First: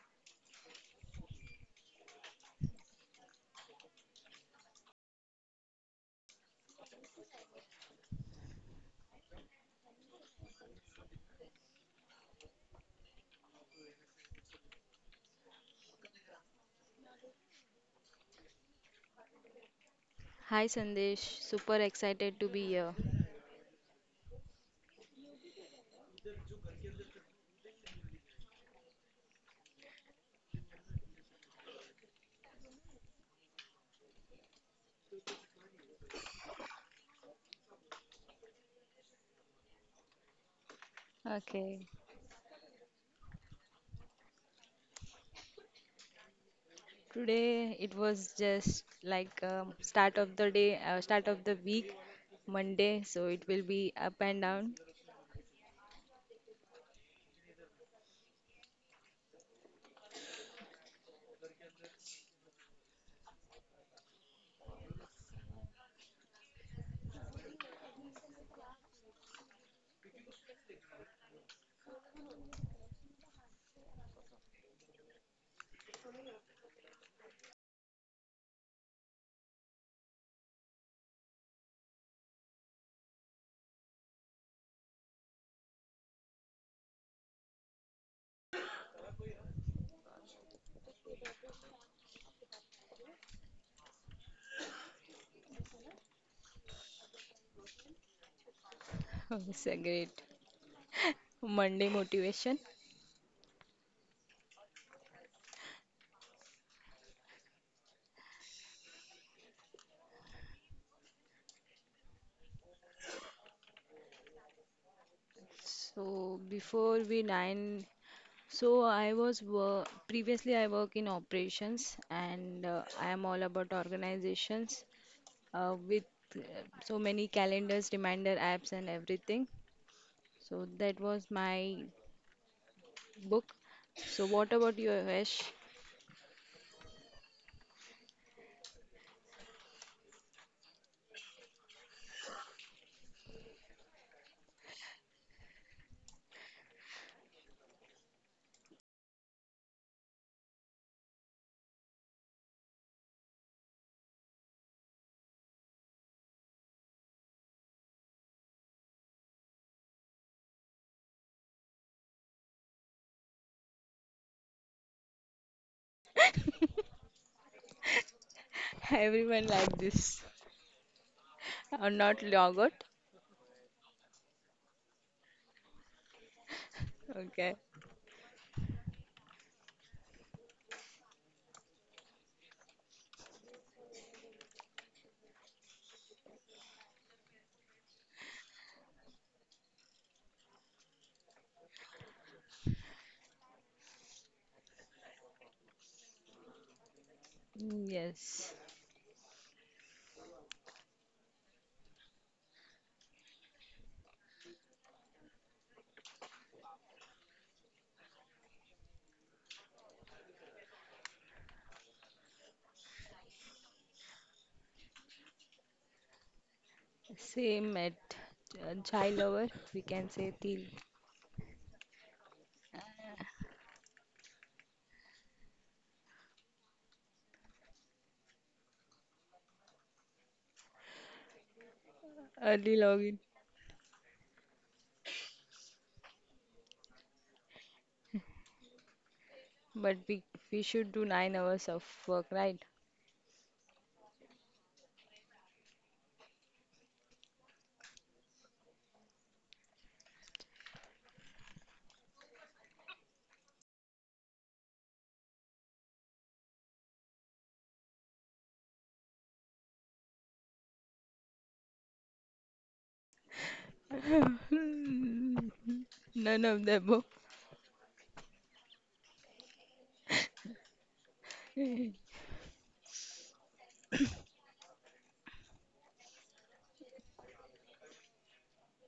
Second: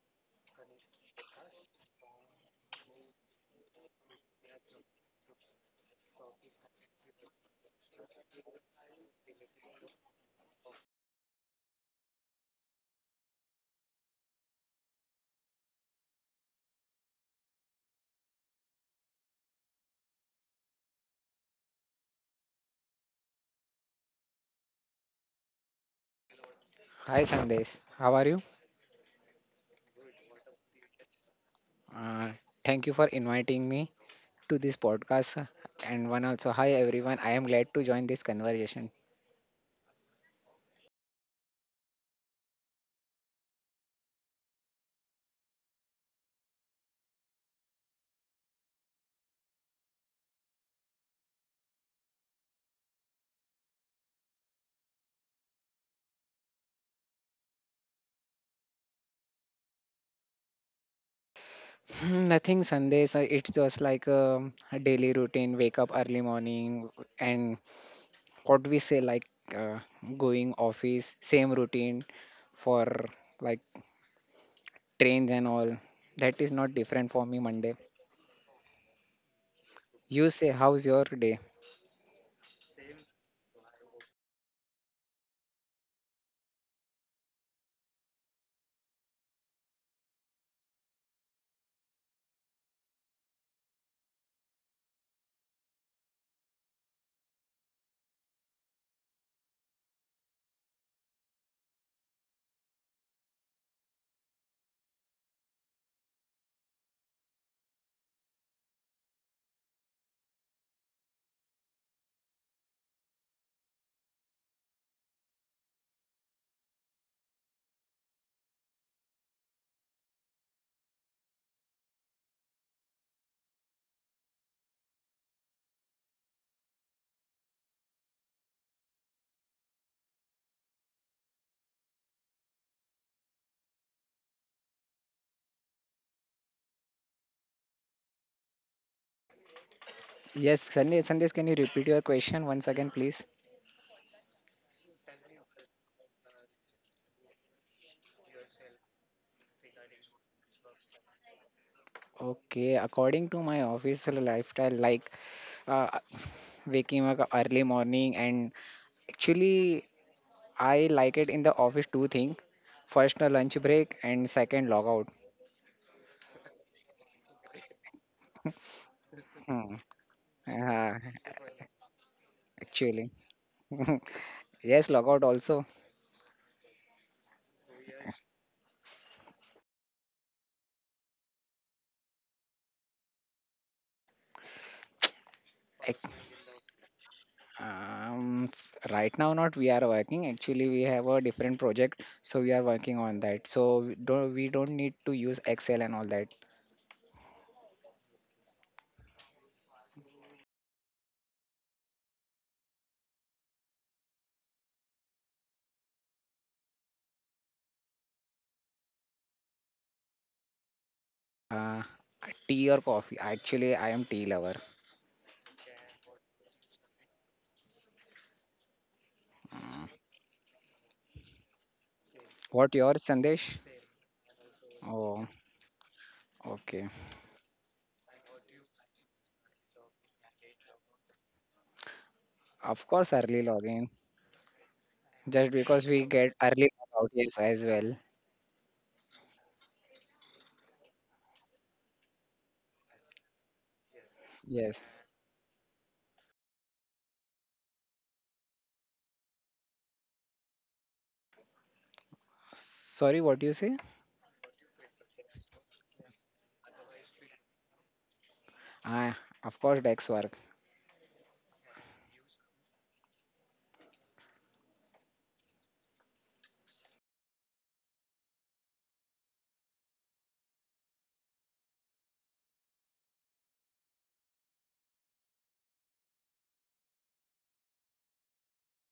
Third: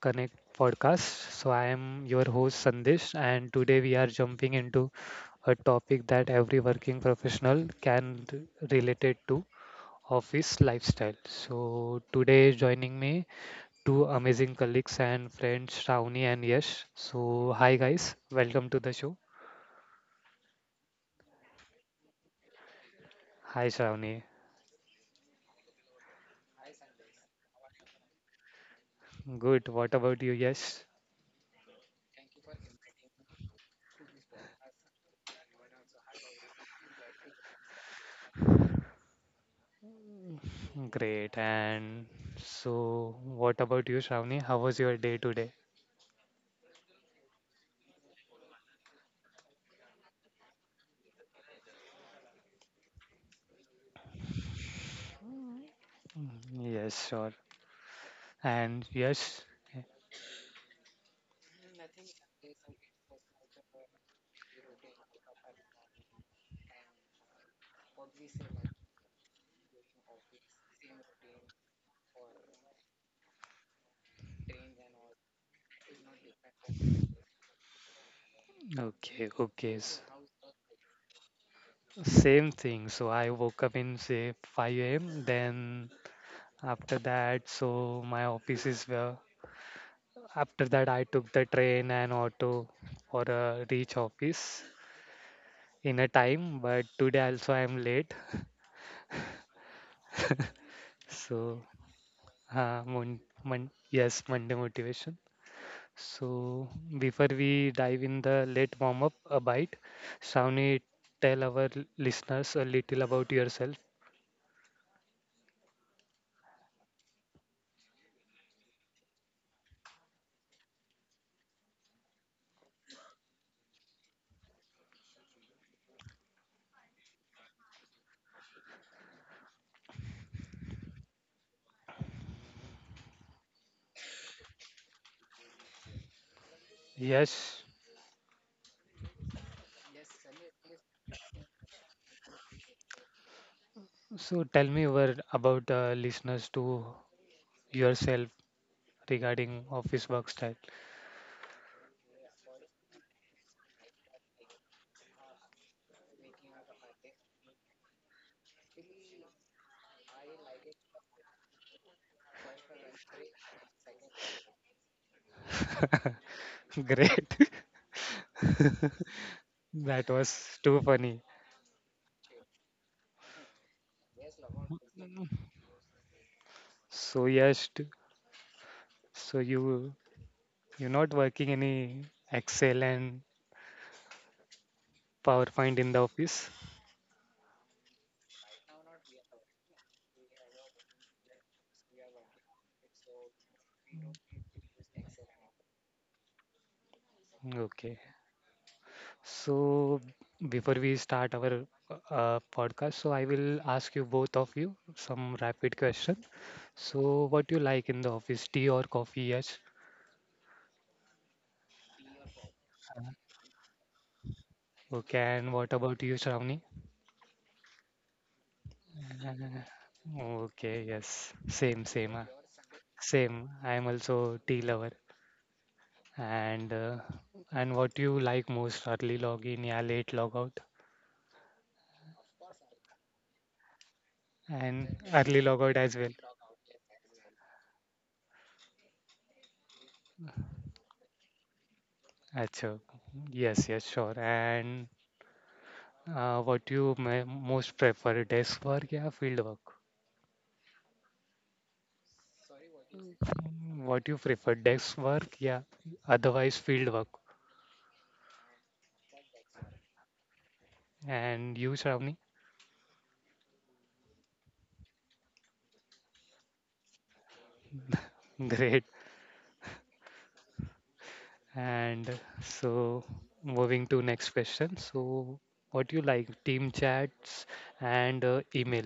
Connect podcast. So, I am your host Sandesh, and today we are jumping into a topic that every working professional can relate it to office lifestyle. So, today joining me two amazing colleagues and friends, Shravani and Yash. So, hi guys, welcome to the show. Hi Sandesh, super excited to be here. Hi Shravani, Hi Sandesh, how are you? good. What about you, Yash? Uh, Thank you for inviting me to this podcast. And one also, hi everyone. I am glad to join this conversation. Great. Okay. And so, what about you, Shravani? How was your day today? Today it was just like start of the day, start of the week, Monday. So it will be up and down. Mm, yes, sure. And yes, eh, Hmm. Nothing, Sandesh. It's just like a daily routine. Wake up early morning, and what we say like uh, going office. Same routine for like trains and all. That is not different for me Monday. okay, okay. You say, how's your day? Same thing. So I woke up in say 5 a.m. Then after that, so my office is where. After that, I took the train and auto for a reach office in a time. But today also I am late. It's a great So Monday motivation. uh, mon- yes, Monday motivation. So before we dive in the late warm up a bite, Shawnee, tell our listeners a little about yourself. So before we nine, so I was wor previously I work in operations and I am all about organizations with uh, so many calendars, reminder apps and everything. So that was my book. So what about you, Yash? Yes. Yes, Sandesh. Sandesh, can you repeat your question once again, please? So tell me more about listeners to yourself regarding office work style. Okay, according to my official lifestyle, like uh, waking up early morning, and actually, I like it in the office two things. First, a lunch break, and second, logout. Great. Everyone Out. Hmm. like That this. was Uh, too funny. Or not yogurt. Actually, yes, logout also. So Okay. yes, so you you're not working any Excel and PowerPoint in Ac- the office? Um, right now, not we are working. Actually, we have a different project, so we are working on that. So we don't need to use Excel and all that. Mm, Okay. yes, So before we start our podcast, so I will ask you both of you some rapid question. So what do you like in the office, tea or coffee? Yes. Uh, Tea or coffee? Actually, I am tea lover. Okay, and what about you, Shravani? same at child hour. Hmm. We can say Uh, till, Okay, yes, What your Sandesh? same. I am also tea lover. Oh, And okay. uh, and what do you like most? Early login, yeah, late logout, early Of course, login. early login. and early Just logout because as we well. get early logout, yes, as well. But we should do 9 hours of work, right? Achha, yes, yes, sure. Yes. And what you may most prefer, desk work or field work? Sorry, what you say? Mm, what you prefer, desk work, yeah, otherwise field work. Ah, of course, Dex work. And you, Shravani? None of the above. Great. And so, moving to next question. So, what you like, team chats and email?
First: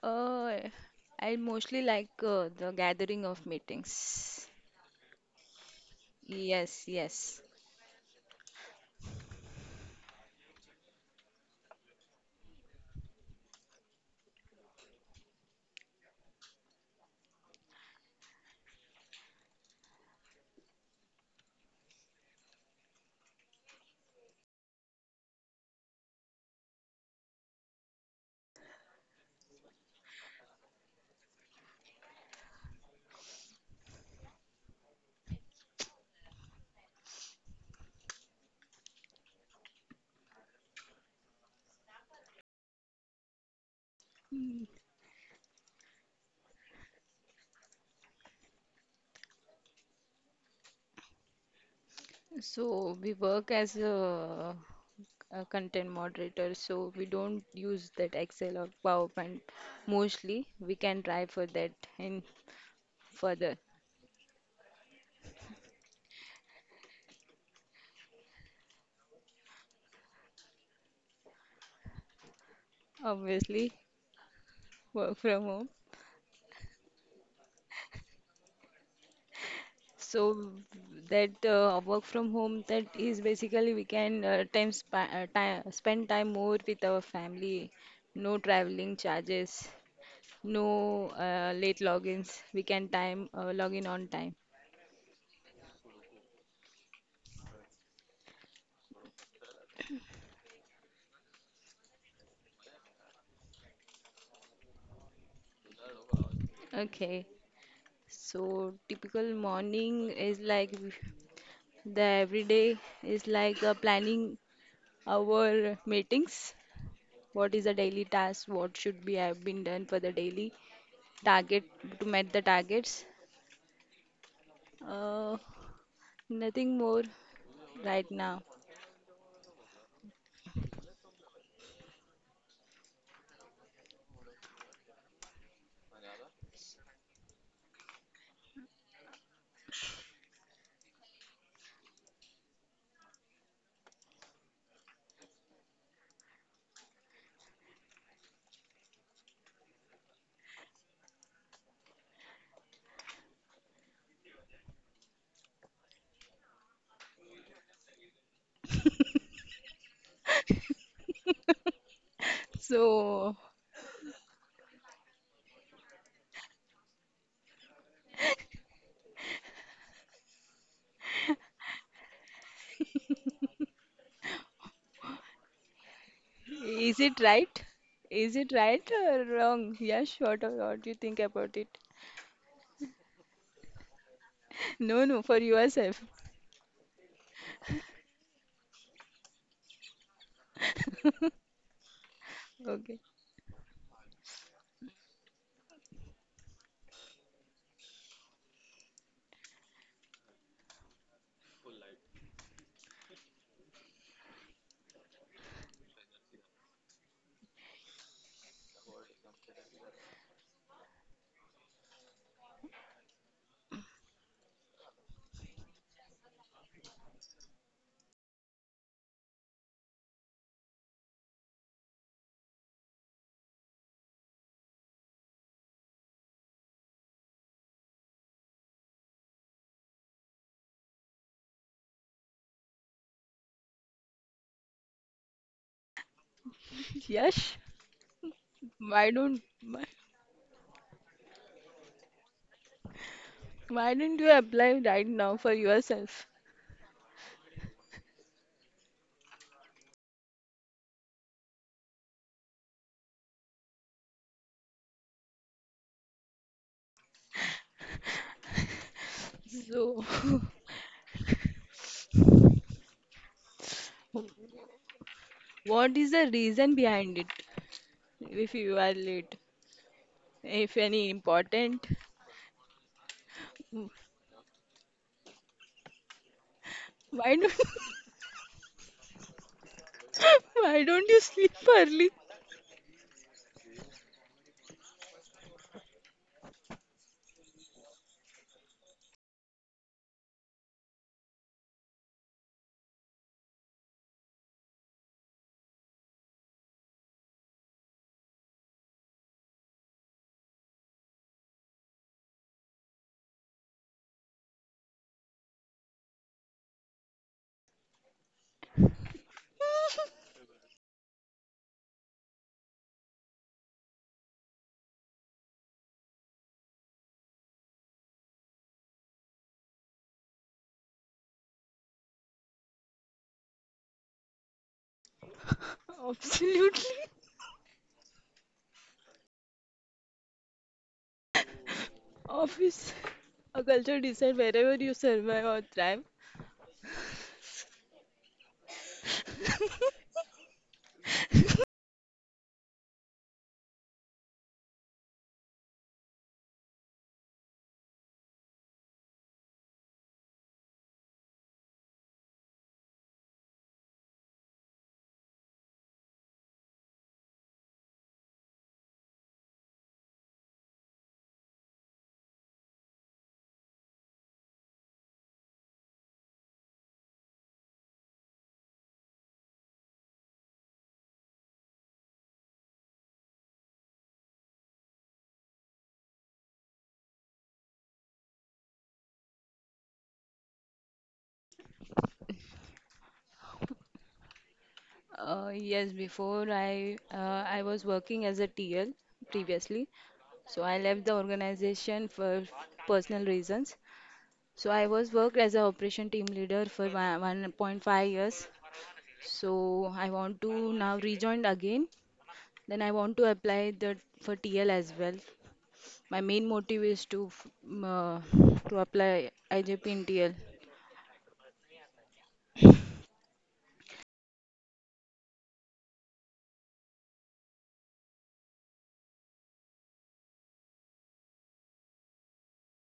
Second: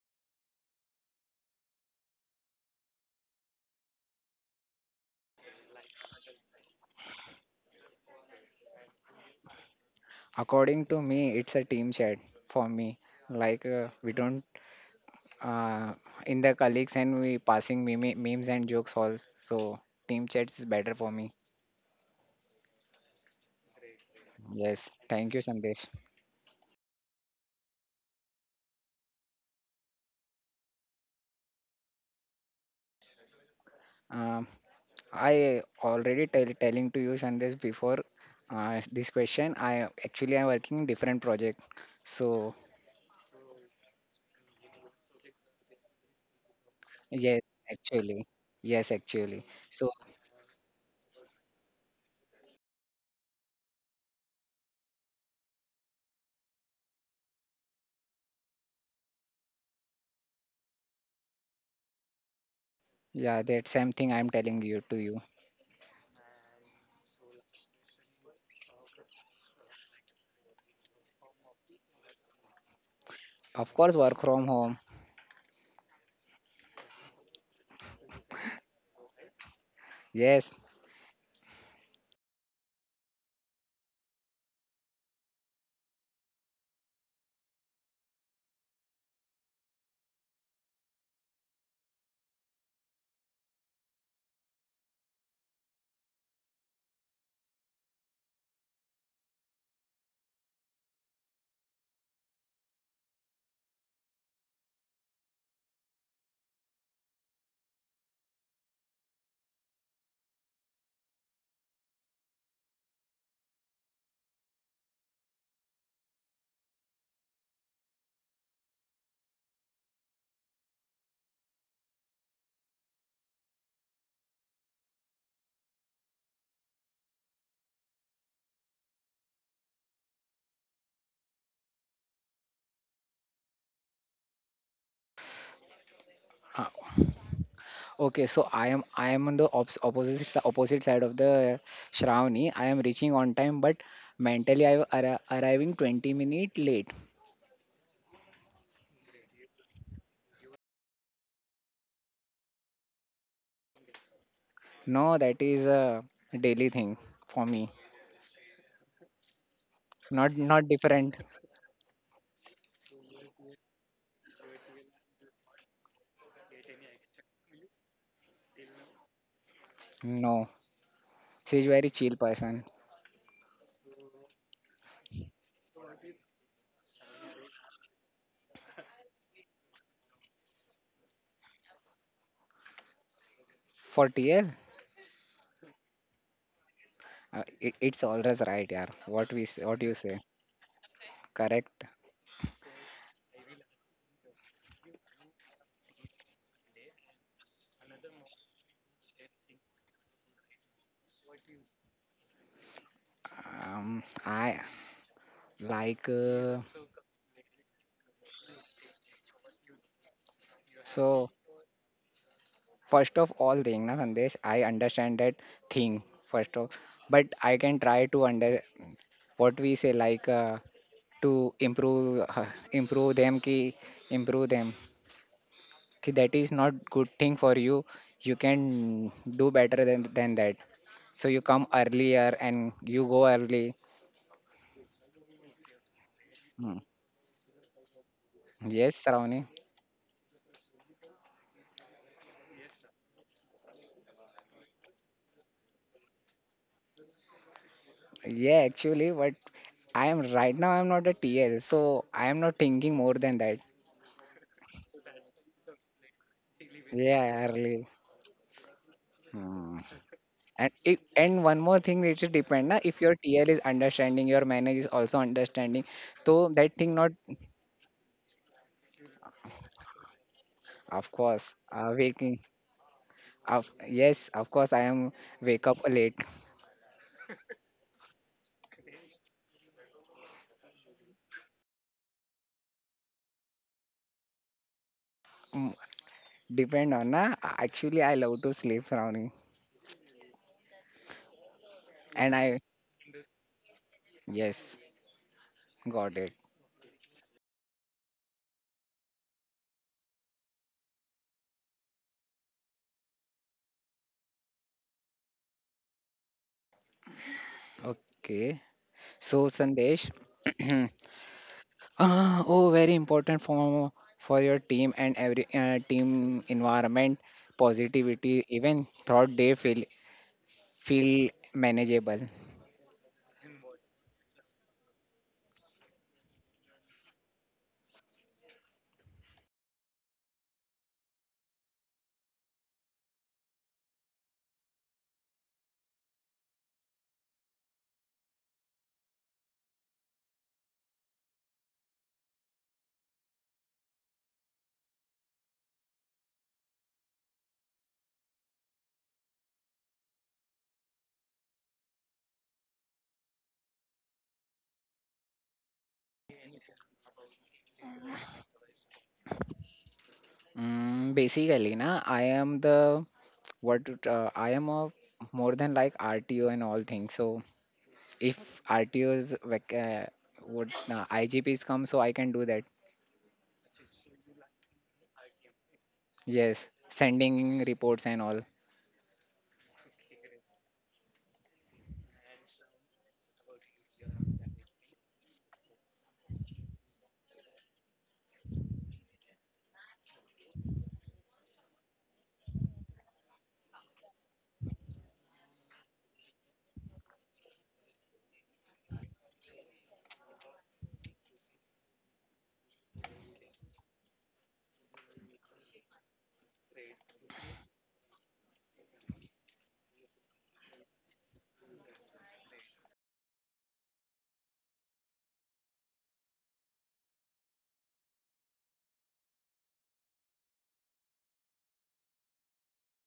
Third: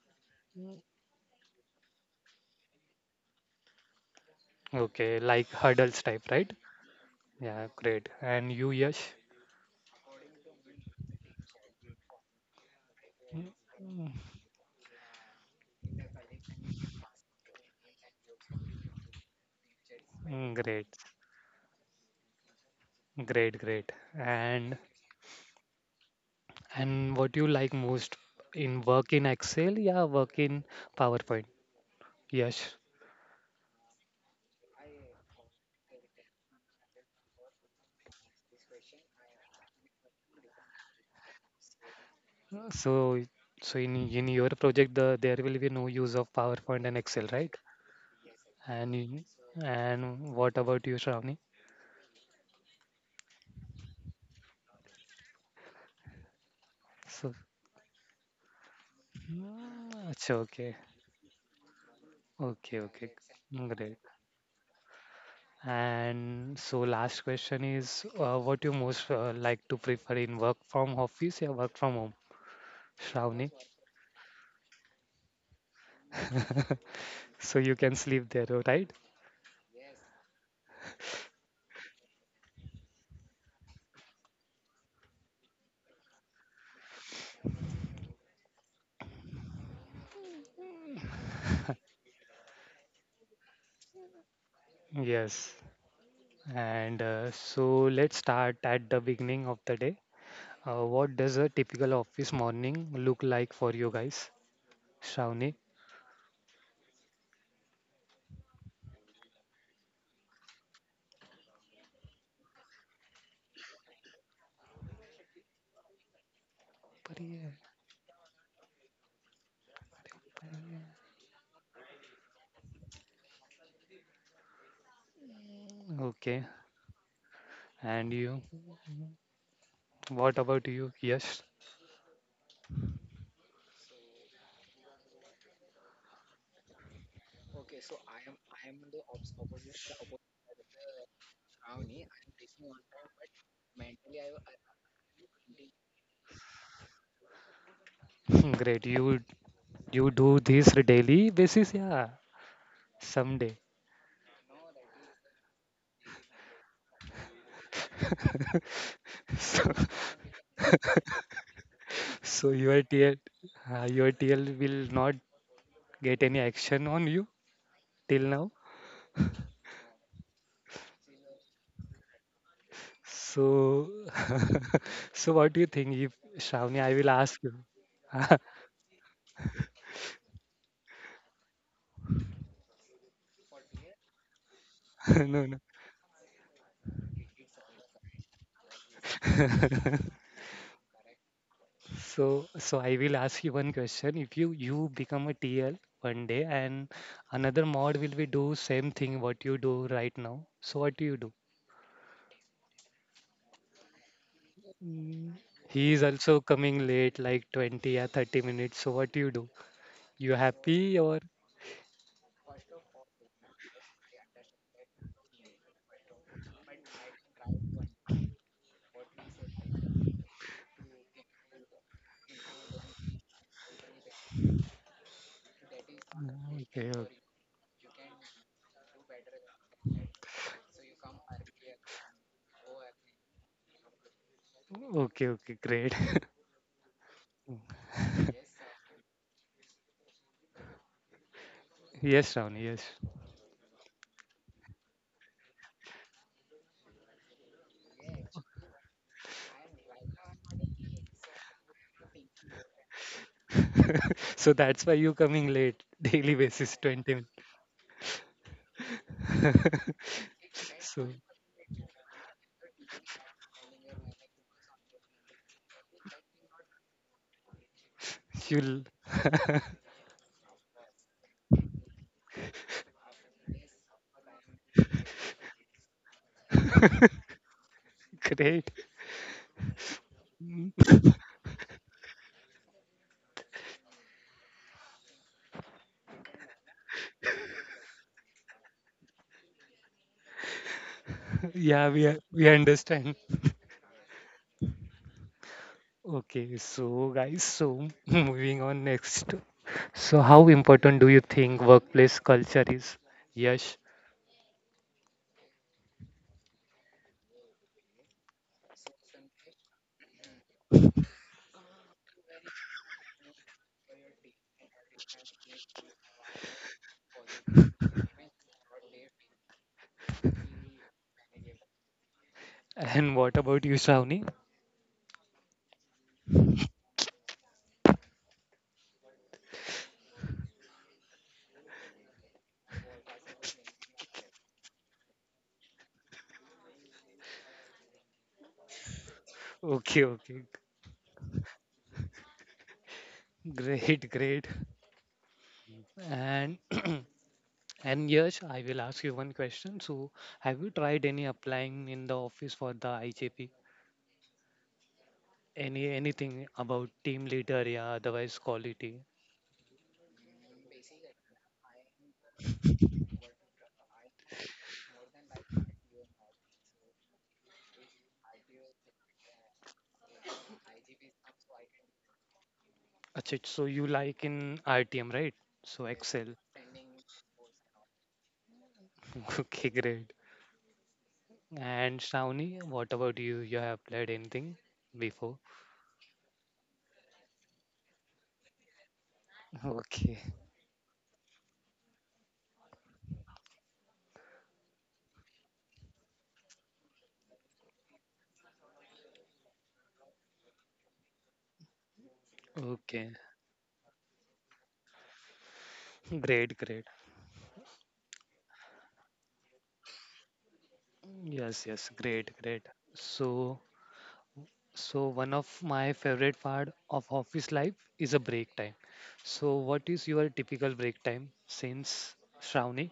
Uh, Mm, I mostly like the gathering of meetings. okay, like hurdles type, right? Yes, yes. Yeah, great. And you, Yash? According to me, it's a team chat for me. Like Mm, we don't uh, in the colleagues and we passing memes and jokes all. So team chats is Great, better for me. great, great. And Yes. Thank you, Sandesh. And what do you like most in work in Excel, yeah, work in PowerPoint. Yes. Uh, I already telling to you Sandesh before this question. I actually am working in different project. So So in your project there will be no use of PowerPoint and Excel, yes, right? actually, yes, And in- actually. So and what about you, Shravani? So we work as a content moderator, so we So don't use that Excel or PowerPoint mm, अच्छा, mostly. okay. We can try for that in Okay, okay. yeah, that further. same thing Great. I'm telling you to you. And so last question is what you most like to prefer in work from office or work from home, Shravani? Of Obviously, course, work from home. work from home. So you can sleep there, right? Yes. So that work from home, that is basically we can time spend time more with our family. No traveling charges, no late logins. We can time login on time. Yes. And so let's start at the beginning of the day. What does a typical office morning look like for you guys? Shravani? Okay. So typical morning is like the everyday is like planning our meetings. What is the daily task? What should be have been done for the daily target to meet the targets? Uh, Okay. nothing more right And now. you? What about you? Yes. Uh, okay. So I am on the opposite opposite side of the Shravani. I am reaching on time, but mentally I am arriving 20-minute late. Great. You do this daily basis? Yeah. Someday. No, that is a daily thing for me. Not different. So, so your TL So your TL will not get any action on you till now. No, she's very chill person. So so what do you think if Shravani, I is will it ask you. right? Is it right or wrong? Yes, what do you think about it? For TL, No, no, for No, no. yourself. It's always right, yeah. What we say, what you say, correct. So, so Okay. I will ask you one question. If you become a TL one day and another mod will be do same thing what you do right now, so what do you do? I Mm, like he is also coming late, like 20 or 30 minutes. So what do? You happy so. or First of all, thing, na Sandesh, I understand that thing first of, but I can try to under what we say like to improve them ki improve them. Ki that is not good okay, thing for you. You can do better than that. So you come earlier and you go early. Okay, great. Hmm. Yes. Yes, Why Ravani. don't? Yes, Ron, yes. Why don't you apply right now for yourself? Yeah, actually, but I am right now. I'm not a TL, so I am not thinking more than that. So that's why you coming late daily basis 20 Yeah, early. Hmm. So, And if, minutes. So and one more thing, it should depend. Na, if your TL is understanding, your manager is also understanding. what is the So that reason thing not, behind it? If you you'll are late, if of any course, important, waking. Of Yes, of course, I am wake up late. why don't great. why don't you sleep early? Hmm. Depend on na. Actually, I love to sleep, Ravani. Yeah, And I, we understand. yes, got it. Okay, so guys, so moving on next. So, how important do you think workplace culture is? Yes. Okay. So, Sandesh, ah, oh, very important for your team and every team environment, positivity, even throughout day feel manageable. And what about you, Shravani? Absolutely. Office, a culture decide wherever you survive or thrive. Okay, okay. Great, great. And and yes, I will ask you one question. So, have you tried any applying in the office for the IJP? Any anything about team leader, yeah, otherwise quality? Basically, na, I am the what I am a more than like RTO and all things. So if RTOs would IGPs come, so I can do that. Achha, so you like in RTM, right? So Excel. Yes, sending reports and all. Okay, great. And Shravani, what about you? You have played anything before? Yes, before I was working as a TL previously, Okay, so I left the organization for personal reasons. So I was worked as a operation team leader for 1.5 years. So I want to now rejoin again. Then I okay, want to apply that for TL as well. My main great, motive great. is to apply IJP in TL. Yes, yes, great, great. So, so one of my favorite part of office life is a break time. So, what is your typical break time since Shravani?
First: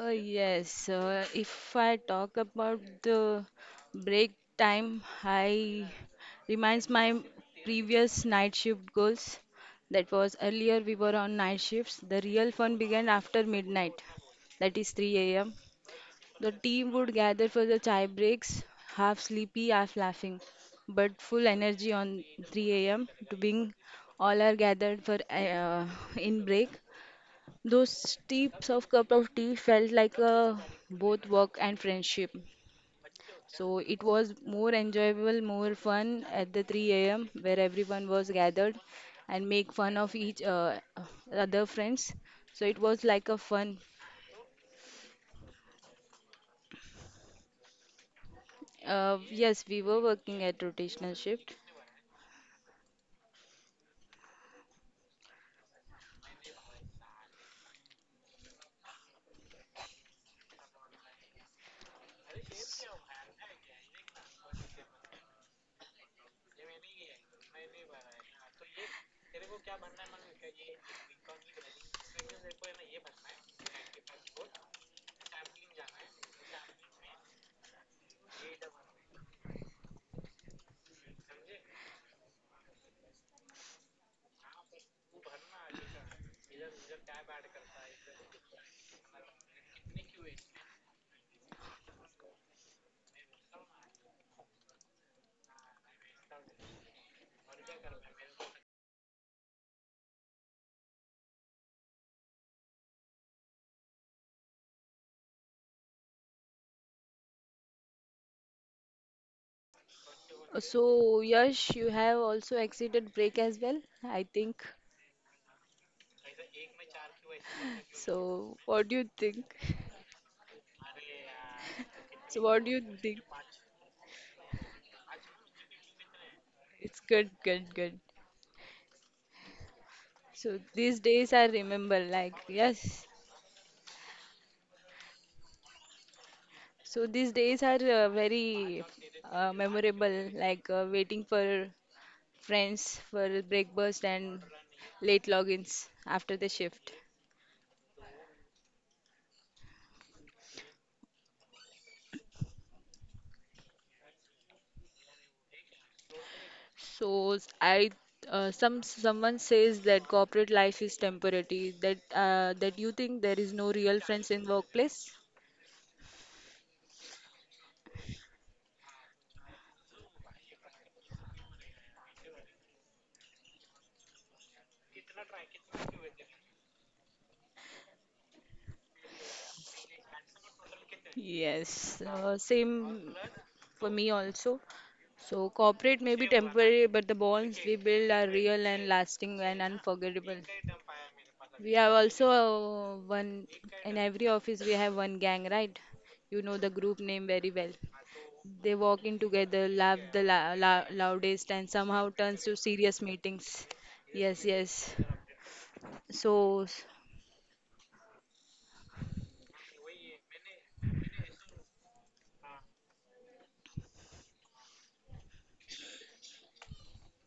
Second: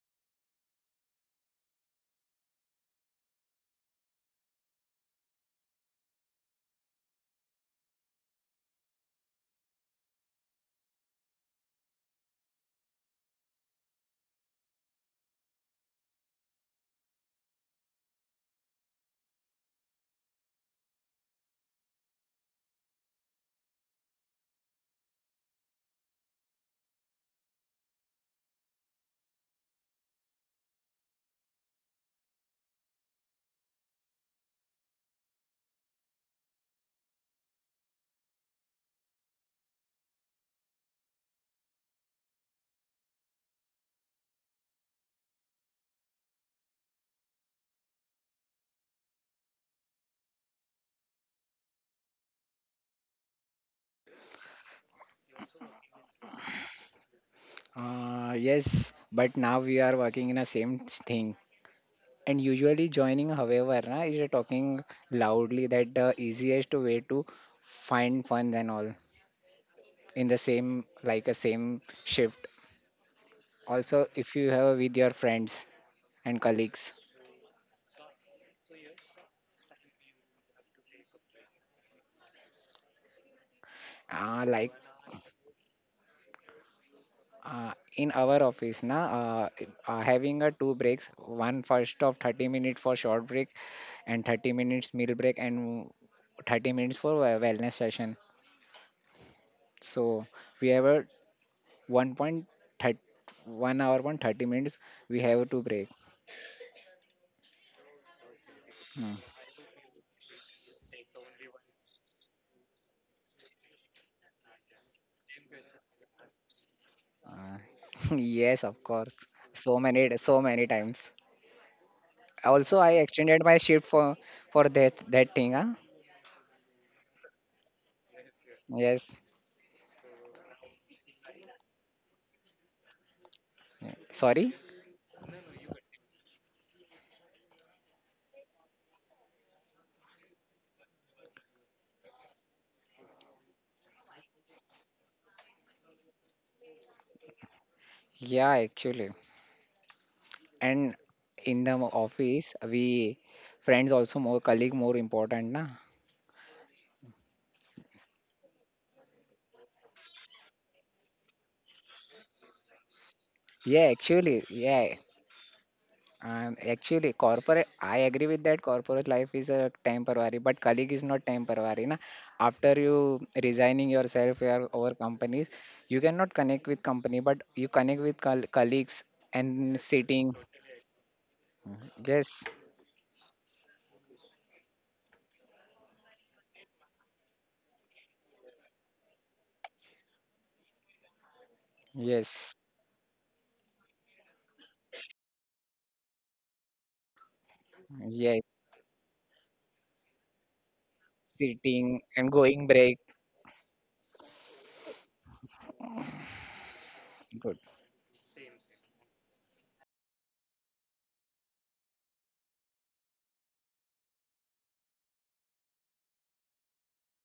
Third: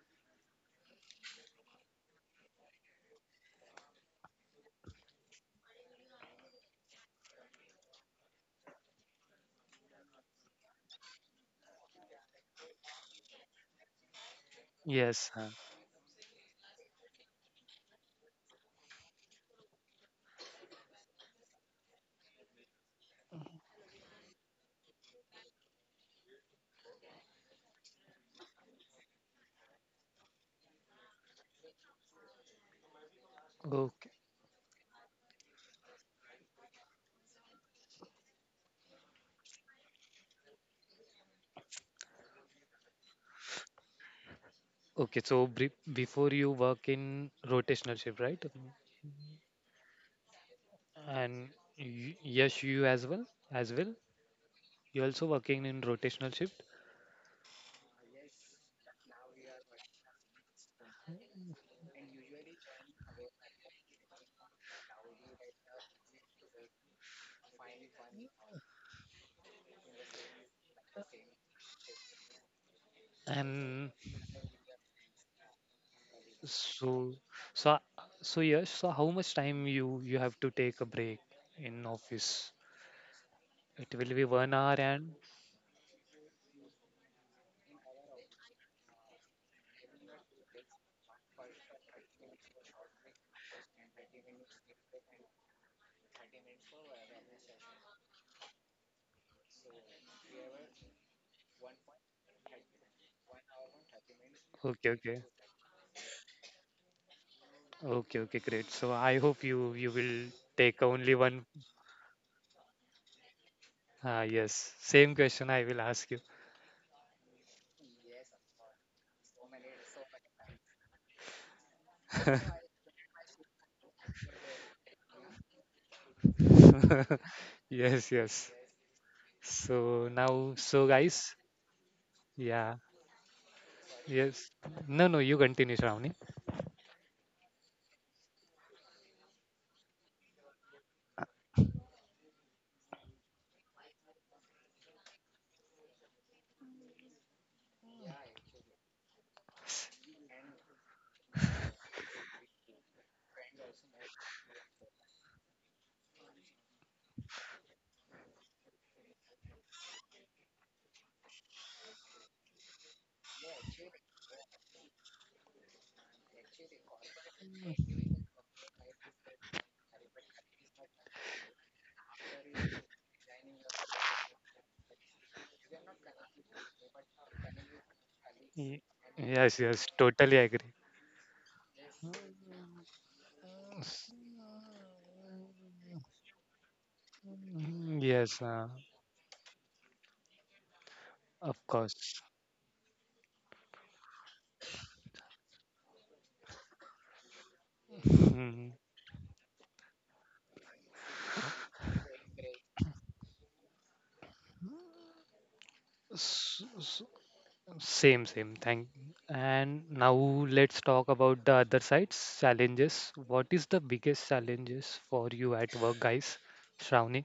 Yes, if I talk about the break time, I reminds my previous night shift goals. That was earlier we were on night shifts. The real fun began after midnight, that is 3 Yes. Huh. a.m. The team would gather for the chai breaks, half sleepy, half laughing, but full energy on 3 a.m. to being all are gathered for in break. Those steeps of cup of tea felt like a both work and friendship. So it Okay. was more enjoyable, more fun at the 3 a.m. where everyone was gathered and make fun of each other friends. So it was like a fun. Okay. So before you work in rotational shift, right? Yes, we were working at rotational And shift. y yes, you as well, as well. You also working in rotational shift. Yes, but now we are working in a same thing. And usually joining, however, na, is talking loudly that the easiest way to find funds and all in the same, like a same shift. And Also, if you have with your friends and colleagues, so, so, so yes. So how much time you have to take a break in office? It will be one hour like and in our office, na, having a two breaks, one first of 30 minutes for short break and 30 minutes meal break and 30 minutes for a wellness session. So we have a 1:30 1 hour 130 okay, minutes we have to break. Okay, great. So I Hmm. hope you will take only So one. Yash, you have also exited break as well, Ah, I think. yes. Same question I will ask you. So yes, what of do you course. think? So many times. So what do Also you I think? extended my shift for that thing, huh? It's good, good, good. Yes, yes. Yes. So now, So so these days guys, I remember, like, yeah, yes. yes. Sorry? No, no, you continue, Shravani. So these days are very memorable, like waiting for friends for breakfast and late logins after the shift. Yeah, actually. And in the office we friends also more colleague more important na. So s- I Some someone says that corporate life is temporary, that that you think there is no Yeah, real friends in actually, yeah. workplace. And actually, corporate, I agree with that. Corporate life is a temporary, but colleague is not temporary. Na? After you resigning yourself your over companies, you cannot connect with company, but you connect with col Ye- colleagues Yes, and yes, sitting. totally agree. Yes, Yes, same for me S- also. So corporate may be temporary, but the bonds we mm, build are yes, real and lasting and unforgettable. of We have course. also yes, one in every office we have one gang, right? You know the group name very well. yes, Hmm. They walk in together, laugh the la la loudest, and sitting somehow and turns to going break. serious meetings. Yes, yes. So, S- s- Good. Same, same. Thank. And now let's talk about the other sides, challenges. What is the biggest challenges for you at work, guys? Shravani?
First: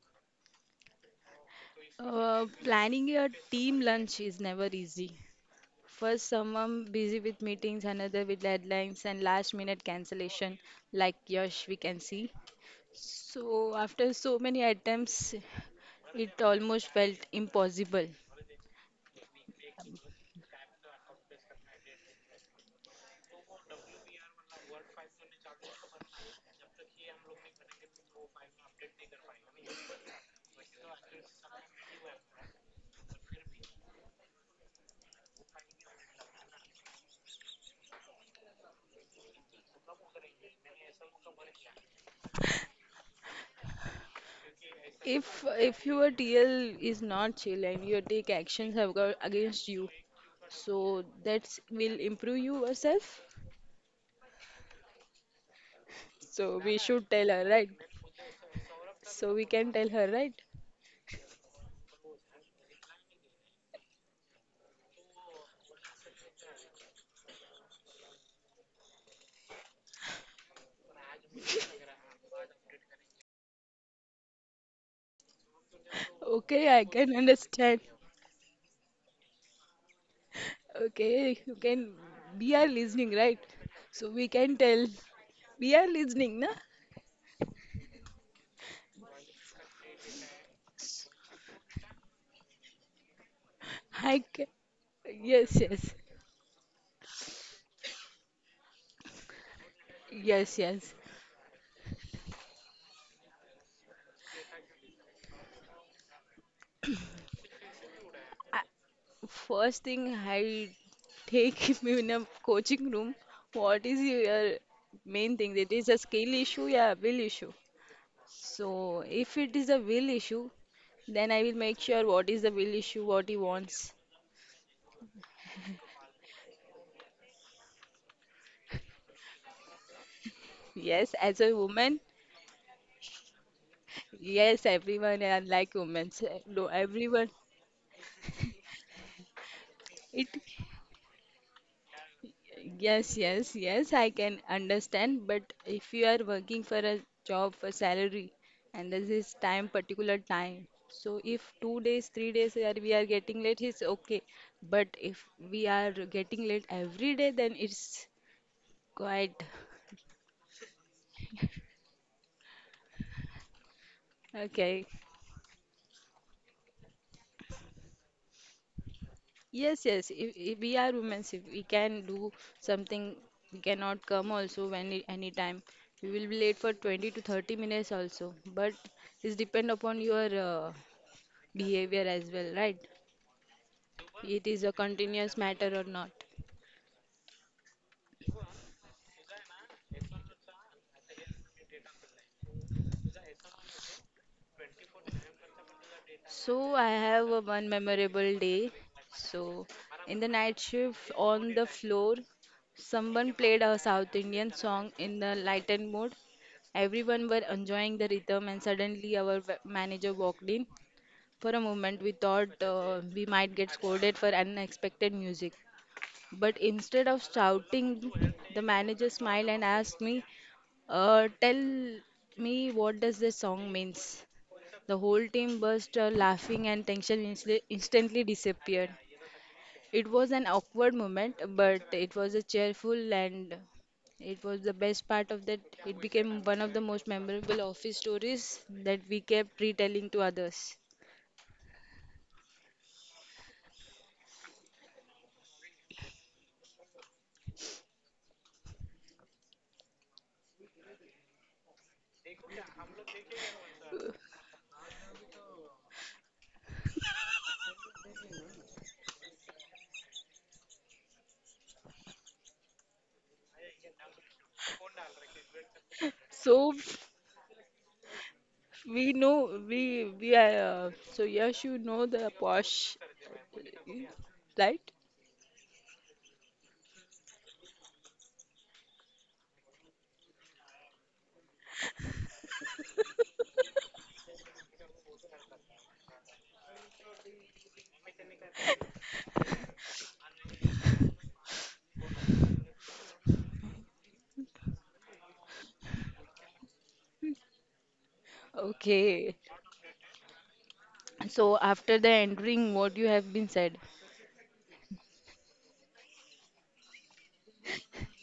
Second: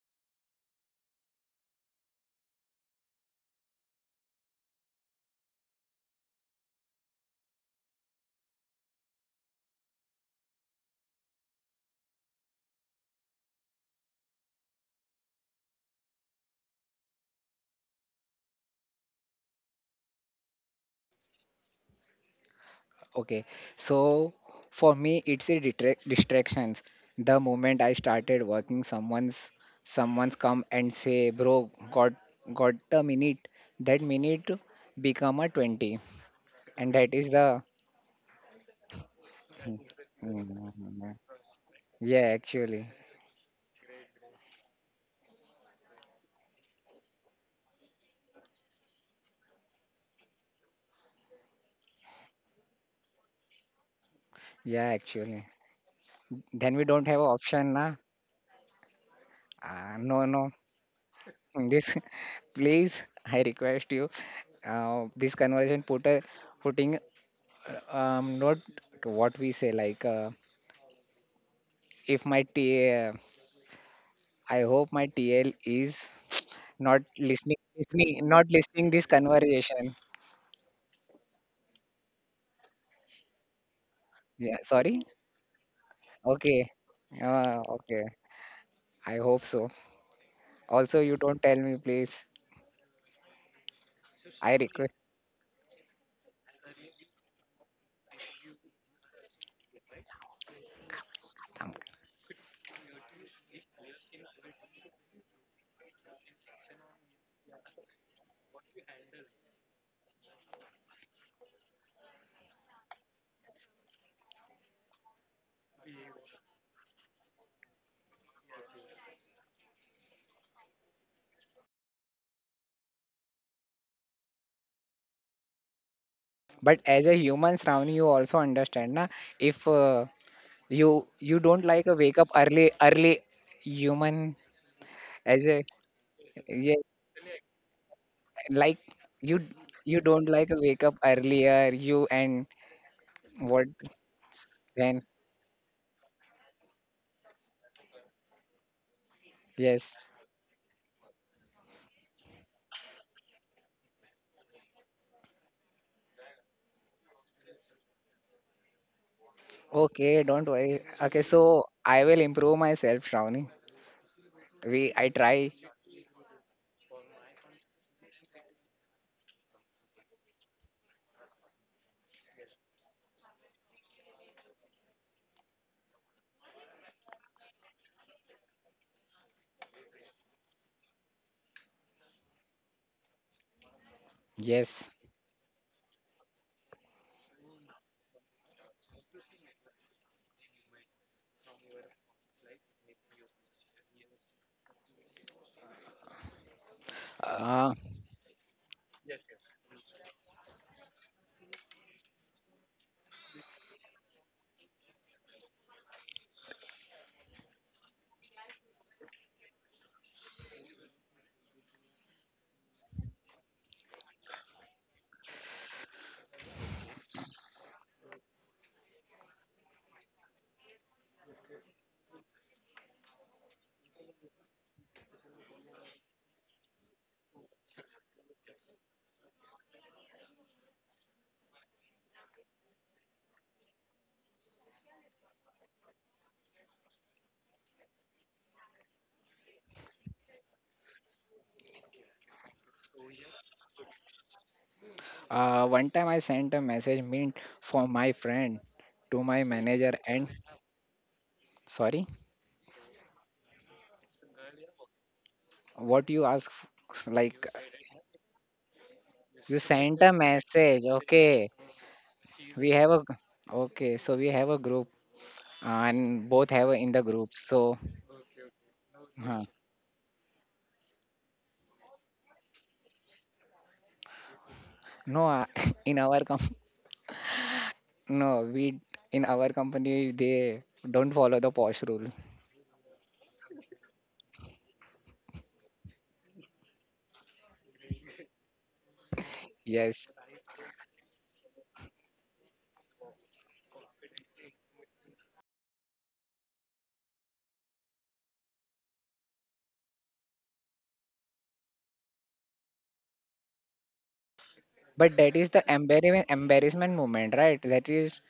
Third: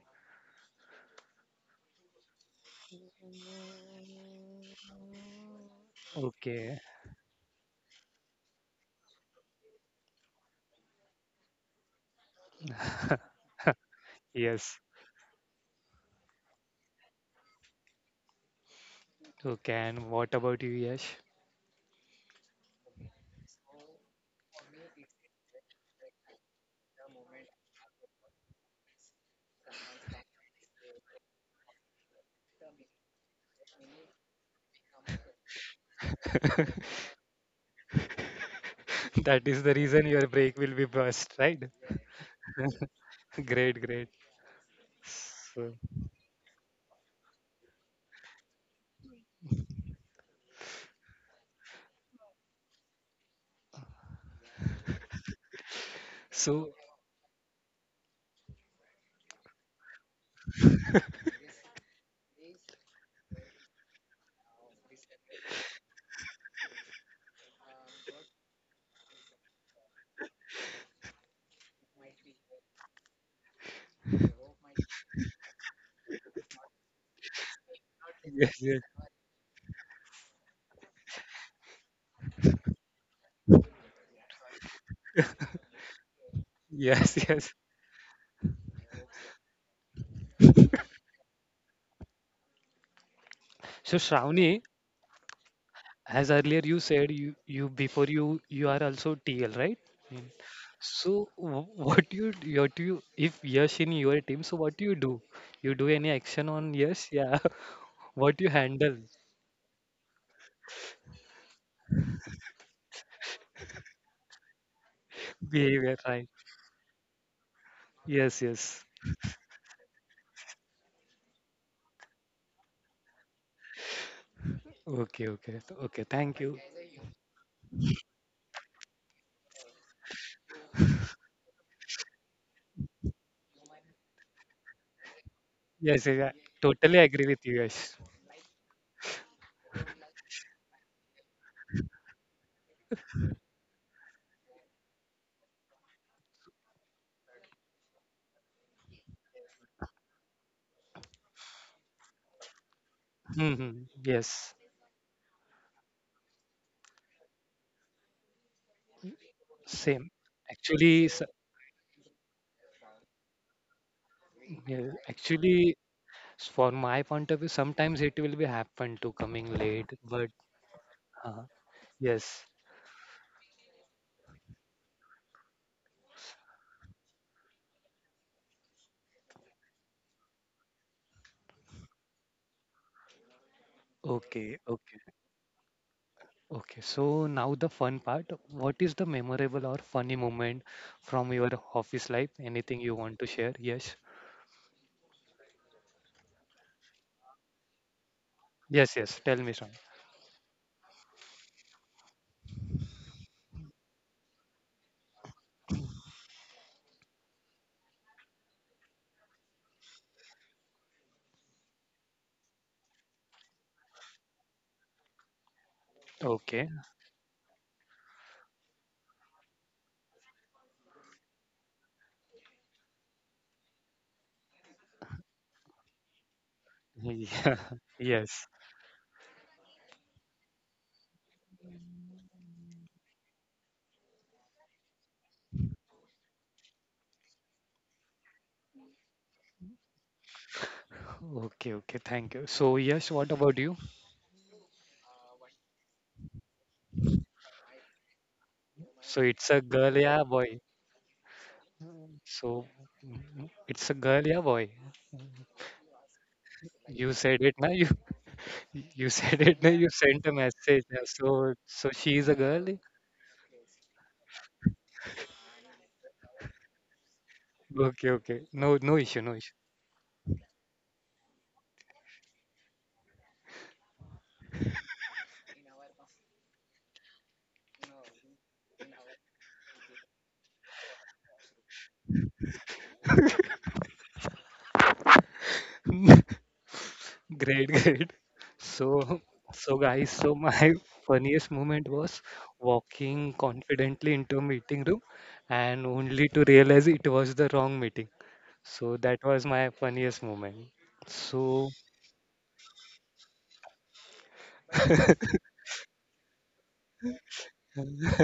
planning a team lunch is never easy. First, Okay. someone busy with meetings, another with deadlines and last minute cancellation, like Yash, we can see. So, after so many Yes. attempts, it almost felt impossible. Okay. And what about you, Yash? Okay, so for me, it's a distractions. The moment I started working, someone's come and say, "Bro, got got a minute." That minute become a 20, and that is the. That is the reason your break will be Mm, burst, right? yeah, actually, Great, great. If So, if your TL is not chill and you take actions have got against you, so that will improve you yourself. yeah, actually. So so we Then we should don't tell have a her, right? option, na? So we can tell Ah, her, no, right? no. This, please, I request you. This conversation putting not what we say like. If my TL, I hope my TL is Okay, I not can understand. Not yes, listening this conversation. Okay, you can. We are listening, right? So we Yeah, can tell. sorry. We are listening, na? Okay. Yes. Okay. I hope so. Also, you don't tell me, please. So, I can. I Shravani, request. Yes, yes, as earlier you said you you before you you are also TL, right? Mm. yes, yes. So what do what do you if Yash in your team, so what do you do, you do any action on Yash, yeah? What you I, handle first thing I take him in a coaching room. What is your main thing? It is behavior, a right? skill issue, yeah, will issue. Yes, yes, So if it is a will issue, then I will make sure what is the will issue, what he wants. okay, okay thank you. But as a human, Shravani, you also understand, na? If Yes, you as a you don't woman, like a wake up early human yes, everyone are as like a. Yes, women. So, yes, I no, Yeah, totally agree everyone, with you Yash. like you you don't it, like a wake up earlier. You and yes, yes, what yes, I can then? understand. But if you are working for a job for salary, and this is time, Yes. particular time. So if 2 days, 3 days are we are getting late, it's Hmm, okay. yes, But if we are getting late every day, then it's quite same. Okay, don't worry. Actually Okay, s- so I will improve myself, Shravani. We, okay. yeah, I try. actually s- For my point of view, sometimes it will be happen to coming Yes, late, yes. but If we are women, uh, if we can yes. do something, we cannot come also any time. We will be late for 20 to 30 minutes also. But it's depend upon your behavior as well, right? It Okay, is a Yes. Continuous matter or not. okay. so now the fun part. What is the memorable or funny moment from your office life? Anything you want to share? Yes. So I have a Uh, one memorable day. Yes, yes. Tell me some. So in the night shift on the floor, someone played a South Indian song in the lightened mood. Everyone were enjoying the rhythm, and suddenly our manager walked in. For a moment, we thought we might get scolded for unexpected music. But Okay. instead of shouting, the manager smiled and asked me, tell me, what does this song means? The whole team burst out laughing and Yeah. instantly Yes. disappeared. It was an awkward moment, but it was a cheerful and it was the best part of that. It became one of the most memorable office stories that we kept retelling to others. Okay, okay. Thank you. So, yes, what about you? One time I sent a message meant for my friend to So my it's a manager girl, yeah, and boy. sorry, So mm, it's a girl, yeah, boy. what you ask You said like it now. You you said you it now. You sent a sent a message. message. Yeah. Okay, So so she is a we girl. have a we have a group and both have a, So in the group. So Okay, okay. No, no we issue, no uh, know issue. we are so yes, you know the Posh, right? no, in our com no, we in our company they don't follow the posh rule. Great, great. So, so Yes. guys, so my funniest moment was walking confidently into a meeting room and only to realize it was the wrong meeting. So that Okay, was my funniest moment. So, so after the entering, what you have been said, But that is the embarrassment moment, right? That is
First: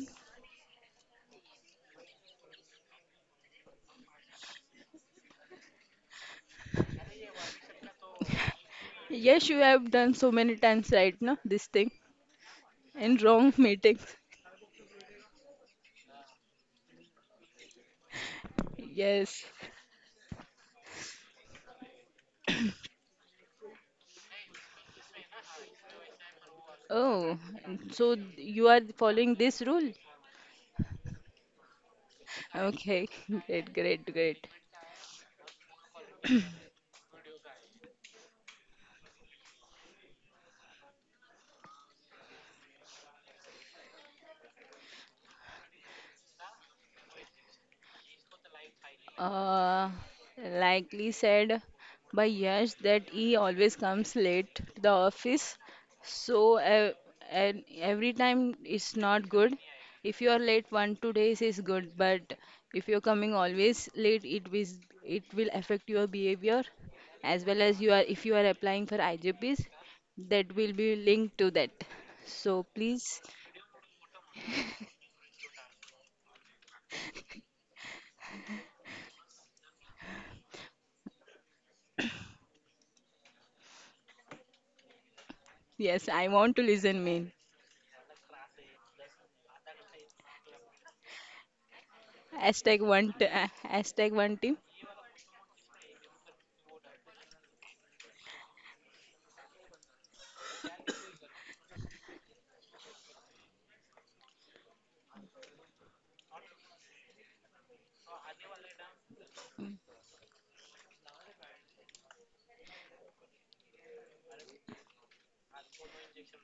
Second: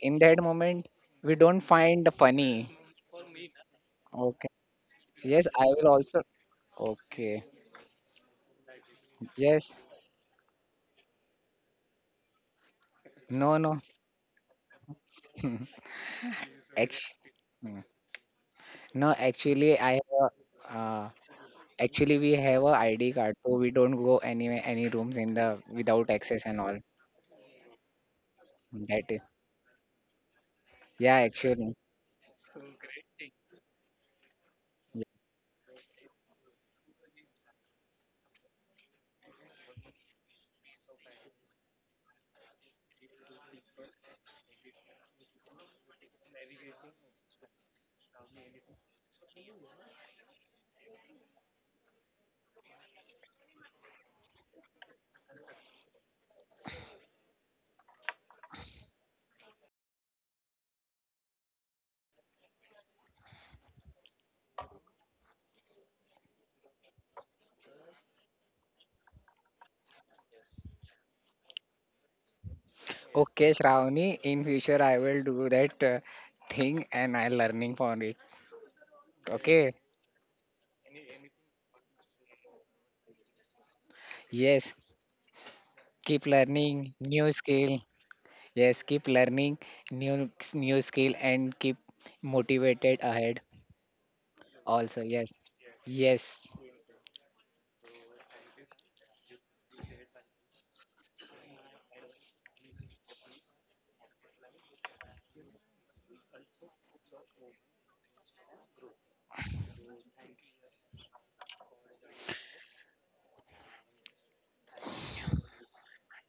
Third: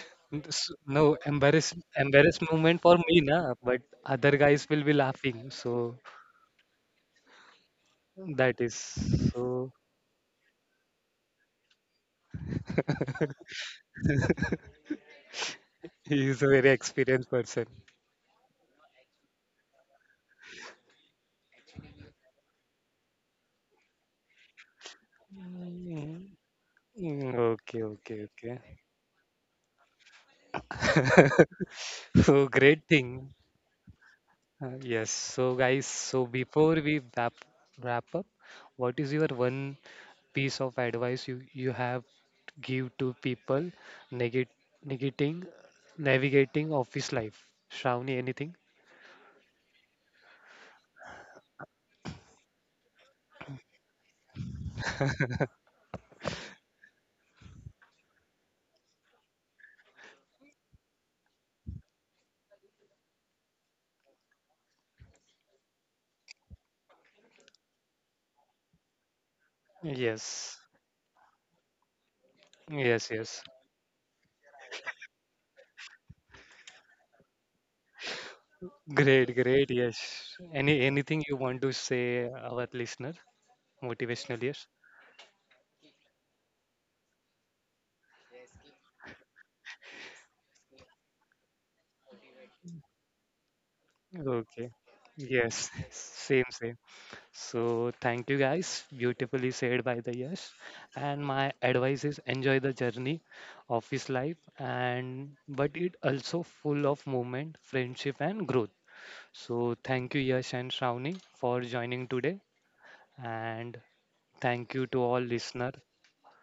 in that moment no we don't find the embarrassed funny. moment for me, na, but other Okay. guys will be laughing. Yes, I So will also. Okay. that is yes, you so Yes. have done so many times right now this thing in wrong No, no. meetings. he is a very experienced Actually, person. no. Yes. Actually, I have. Uh, Actually, we have a ID card, so we don't go anywhere, any rooms in the without Mm, access and all. Oh, Okay, so you are That is. following this rule? Yeah, actually. so great Okay, thing. great, great, great. Yeah. Yes, so guys, so before we wrap up, what is your one piece of advice you have to give to people negate, negating navigating office life? Shravani, anything? Uh, likely said by Yash that he always comes late to the office. So, and every time it's not good. If you are late one, 2 days is good, but if you're coming always late, it is it will affect your behavior as well as you are if you are applying for IJPs, that Yes, will be linked to that. So yes, please, yes. Okay, Shravani, in future I will do that thing and I learning for it. great, great. Okay. Yes. Any anything you want to say our listener motivational? Yes. Yes. yes, Keep I want to learning listen, new main. skill, yes, keep learning new skill and keep Hashtag motivated one, t- ahead. #OneTeam. Okay. Also, yes, Yes. Same, yes, same. So thank you guys. Beautifully said by the Yash. And my advice is enjoy the journey, office life, and but it also full of movement, friendship, and growth. So thank you Yash and Shravani for joining today, and thank you to all listener.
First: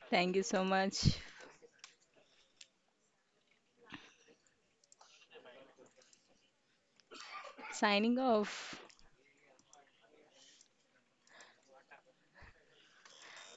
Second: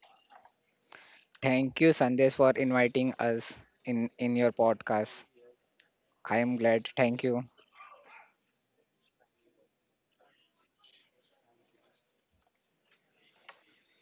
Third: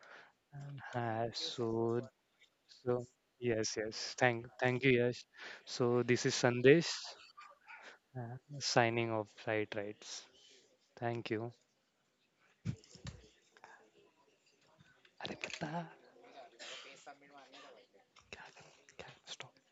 Thank you so much. Uh, thank you so Sandesh for so inviting us yes, in yes, in your thank you podcast. Yash. So this I is am glad. Sandesh Thank you. Signing off. signing off. Right right. Thank you. अरे बता, क्या करूं, क्या- stop.